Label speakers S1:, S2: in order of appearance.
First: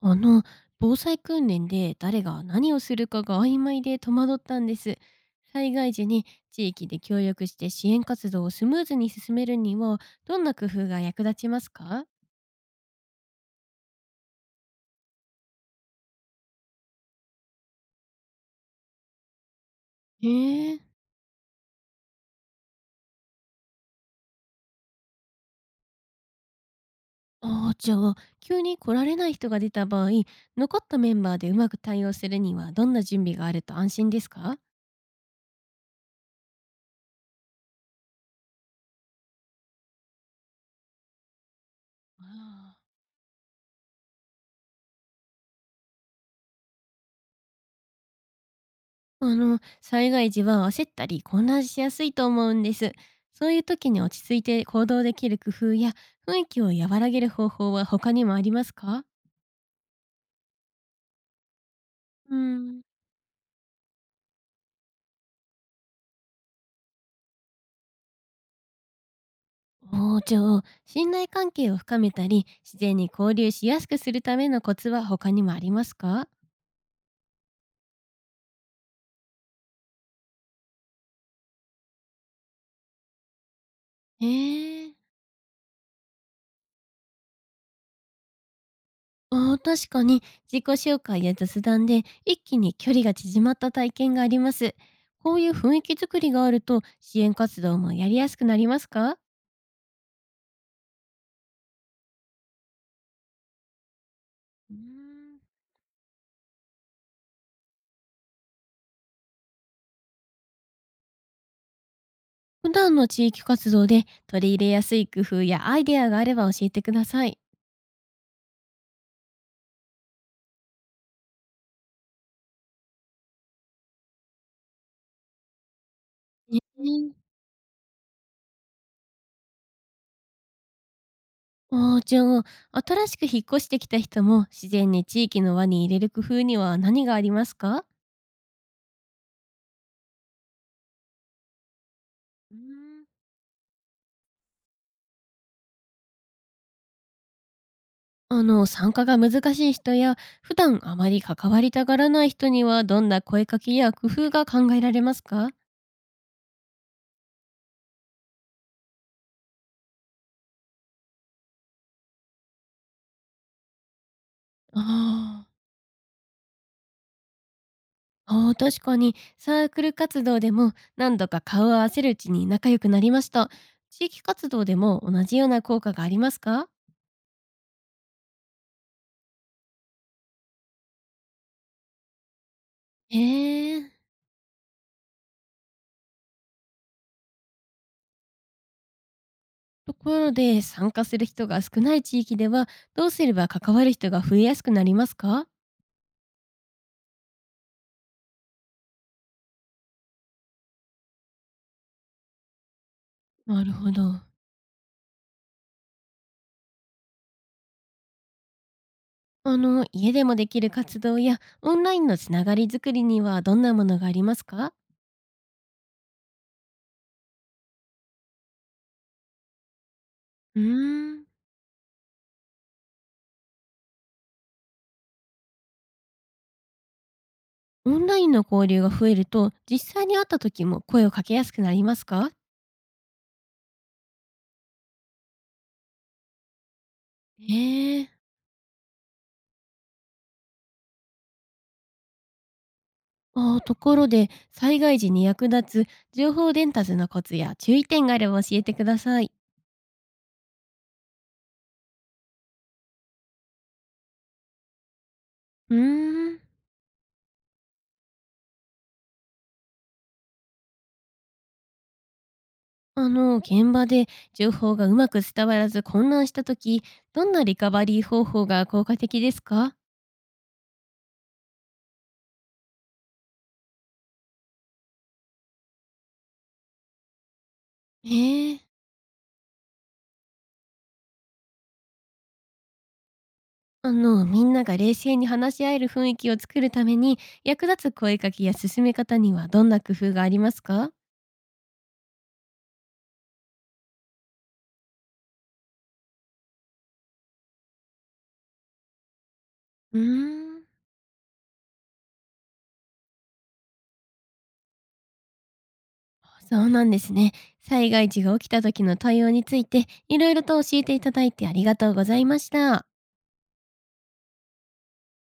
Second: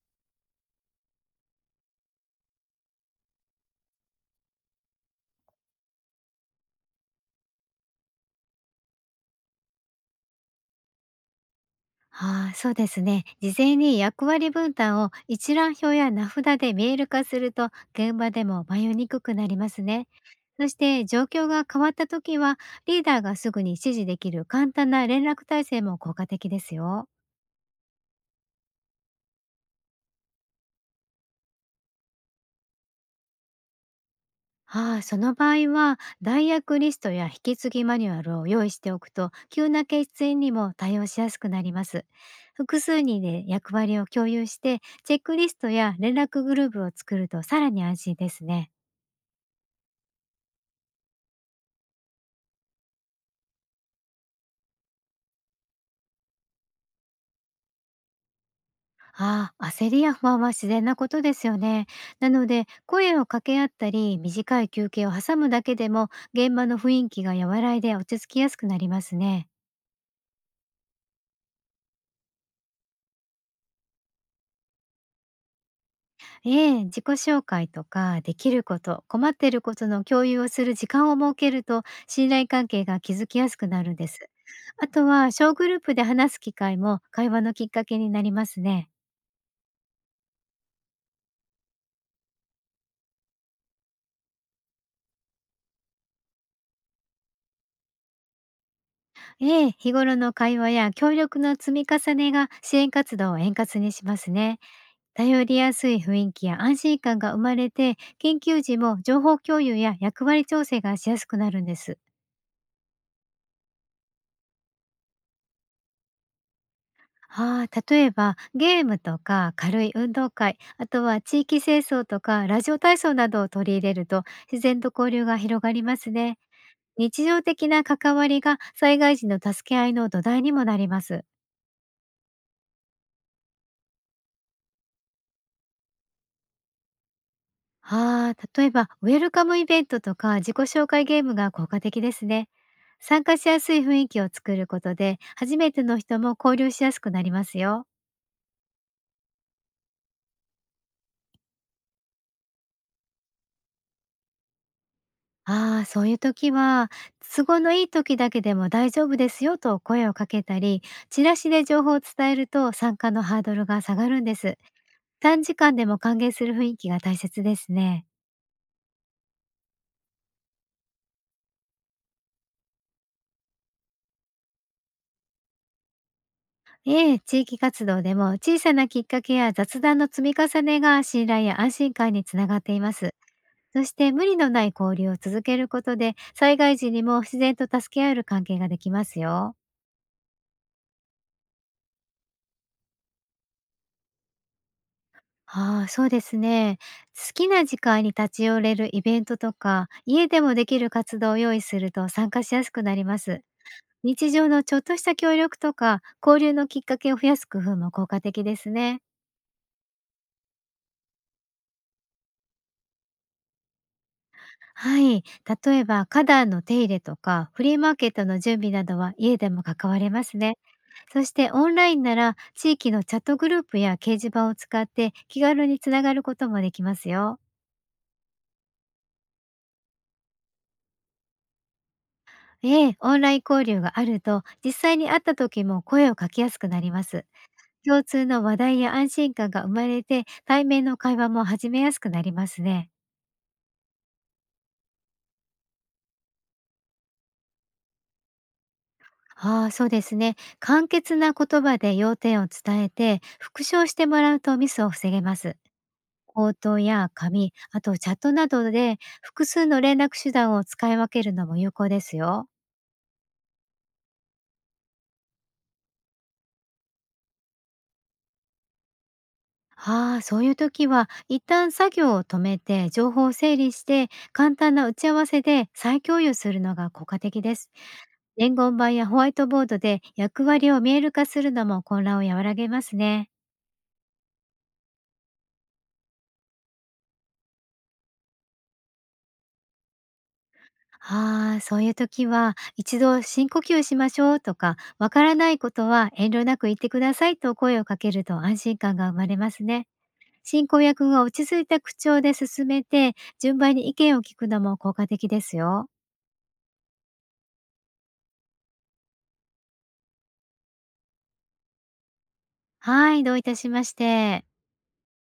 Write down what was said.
S1: あの、防災訓練で誰が何をするかが曖昧で戸惑ったんです。災害時に地域で協力して支援活動をスムーズに進めるには、どんな工夫が役立ちますか？
S2: ああ、そうですね。事前に役割分担を一覧表や名札で見える化すると、現場でも迷いにくくなりますね。そし
S1: ええ。
S2: て、状況が変わった時は、リーダーがすぐに指示できる簡単な連絡体制も効果的ですよ。
S1: ああ、じゃあ、急に来られない人が出た場合、残ったメンバーでうまく対応するには、どんな準備があると安心ですか？
S2: ああ、その場合は、代役リストや引き継ぎマニュアルを用意しておくと、急な欠員にも対応しやすくなります。
S1: ああ。
S2: 複数人で役割を共有して、チェックリストや連絡グループを作るとさらに安心ですね。
S1: 災害時は焦ったり混乱しやすいと思うんです。そういう時に落ち着いて行動できる工夫や雰囲気を和らげる方法は他にもありますか？
S2: ああ、焦りや不安は自然なことですよね。な
S1: う
S2: ので、
S1: ん、
S2: 声を掛け合ったり、短い休憩を挟むだけでも、現場の雰囲気が和らいで落ち着きやすくなりますね。
S1: おー、じゃあ、信頼関係を深めたり、自然に交流しやすくするためのコツは他にもありますか？
S2: ええ、自己紹介とか、できること、困っていることの共有をする時間を設けると、信頼関係が築きやすくなるんです。あ
S1: ええ。
S2: とは、小グループで話す機会も会話のきっかけになりますね。
S1: あー、確かに自己紹介や雑談で一気に距離が縮まった体験があります。こういう雰囲気作りがあると支援活動もやりやすくなりますか？
S2: ええ、日頃の会話や協力の積み重ねが支援活動を円滑にしますね。
S1: うーん。
S2: 頼りやすい雰囲気や安心感が生まれて、緊急時も情報共有や役割調整がしやすくなるんです。
S1: 普段の地域活動で取り入れやすい工夫やアイデアがあれば教えてください。
S2: ああ、例えばゲームとか、軽い運動会、あとは地域清掃とかラジオ体操などを取り入れると、自然と交流が広がりますね。
S1: ね。
S2: 日常的な関わりが災害時の助け合いの土台にもなります。
S1: あー、じゃあ、新しく引っ越してきた人も自然に地域の輪に入れる工夫には何がありますか？
S2: ああ、例えば、ウェルカムイベントとか自己紹介ゲームが効果的ですね。
S1: うーん。
S2: 参加しやすい雰囲気を作ることで、初めての人も交流しやすくなりますよ。
S1: 参加が難しい人や、普段あまり関わりたがらない人には、どんな声かけや工夫が考えられますか？あ
S2: ああ、そういう時は、都合のいい時だけでも大丈夫ですよと声をかけたり、チラシで情報を伝えると、参加のハードルが下がるんです。
S1: あ
S2: 短
S1: ー。
S2: 時間でも歓迎する雰囲気が大切ですね。
S1: ああ、確かにサークル活動でも何度か顔を合わせるうちに仲良くなりました。地域活動でも同じような効果がありますか？
S2: ええ、地域活動でも、小さなきっかけや雑談の積み重ねが信頼や安心感につながっています。
S1: へ
S2: そ
S1: え。
S2: して、無理のない交流を続けることで、災害時にも自然と助け合える関係ができますよ。
S1: ところで参加する人が少ない地域ではどうすれば関わる人が増えやすくなりますか？
S2: ああ、そうですね。好きな時間に立ち寄れるイベントとか、家でもできる活動を用意すると参加しやすくなります。
S1: なるほど。
S2: 日常のちょっとした協力とか、交流のきっかけを増やす工夫も効果的ですね。
S1: 家でもできる活動やオンラインのつながりづくりにはどんなものがありますか？
S2: はい。例えば、花壇の手入れとか、フリーマーケットの準備などは家でも関われますね。
S1: うーん。
S2: そして、オンラインなら地域のチャットグループや掲示板を使って気軽につながることもできますよ。
S1: オンラインの交流が増えると実際に会った時も声をかけやすくなりますか？
S2: ええ、オンライン交流があると、実際に会った時も声をかけやすくなります。
S1: へ
S2: 共
S1: え。
S2: 通の話題や安心感が生まれて、対面の会話も始めやすくなりますね。
S1: ああ、ところで、災害時に役立つ情報伝達のコツや注意点があれば教えてください。
S2: ああ、そうですね。簡潔な言葉で要点を伝えて復唱してもらうと、ミスを防げます。
S1: うーん。
S2: 口頭や紙、あとチャットなどで複数の連絡手段を使い分けるのも有効ですよ。
S1: 現場で情報がうまく伝わらず混乱した時、どんなリカバリー方法が効果的ですか？
S2: ああ、そういう時は、一旦作業を止めて情報を整理して、簡単な打ち合わせで再共有するのが効果的です。
S1: え
S2: 伝
S1: え。
S2: 言板やホワイトボードで役割を見える化するのも、混乱を和らげますね。
S1: みんなが冷静に話し合える雰囲気を作るために、役立つ声かけや進め方にはどんな工夫がありますか？
S2: ああ、そういう時は、一度深呼吸しましょうとか、わからないことは遠慮なく言ってくださいと声をかけると安心感が生まれますね。
S1: うーん。
S2: 進行役が落ち着いた口調で進めて、順番に意見を聞くのも効果的ですよ。
S1: そうなんですね。災害時が起きた時の対応について、いろいろと教えていただいてありがとうございました。
S2: はい、どういたしまして。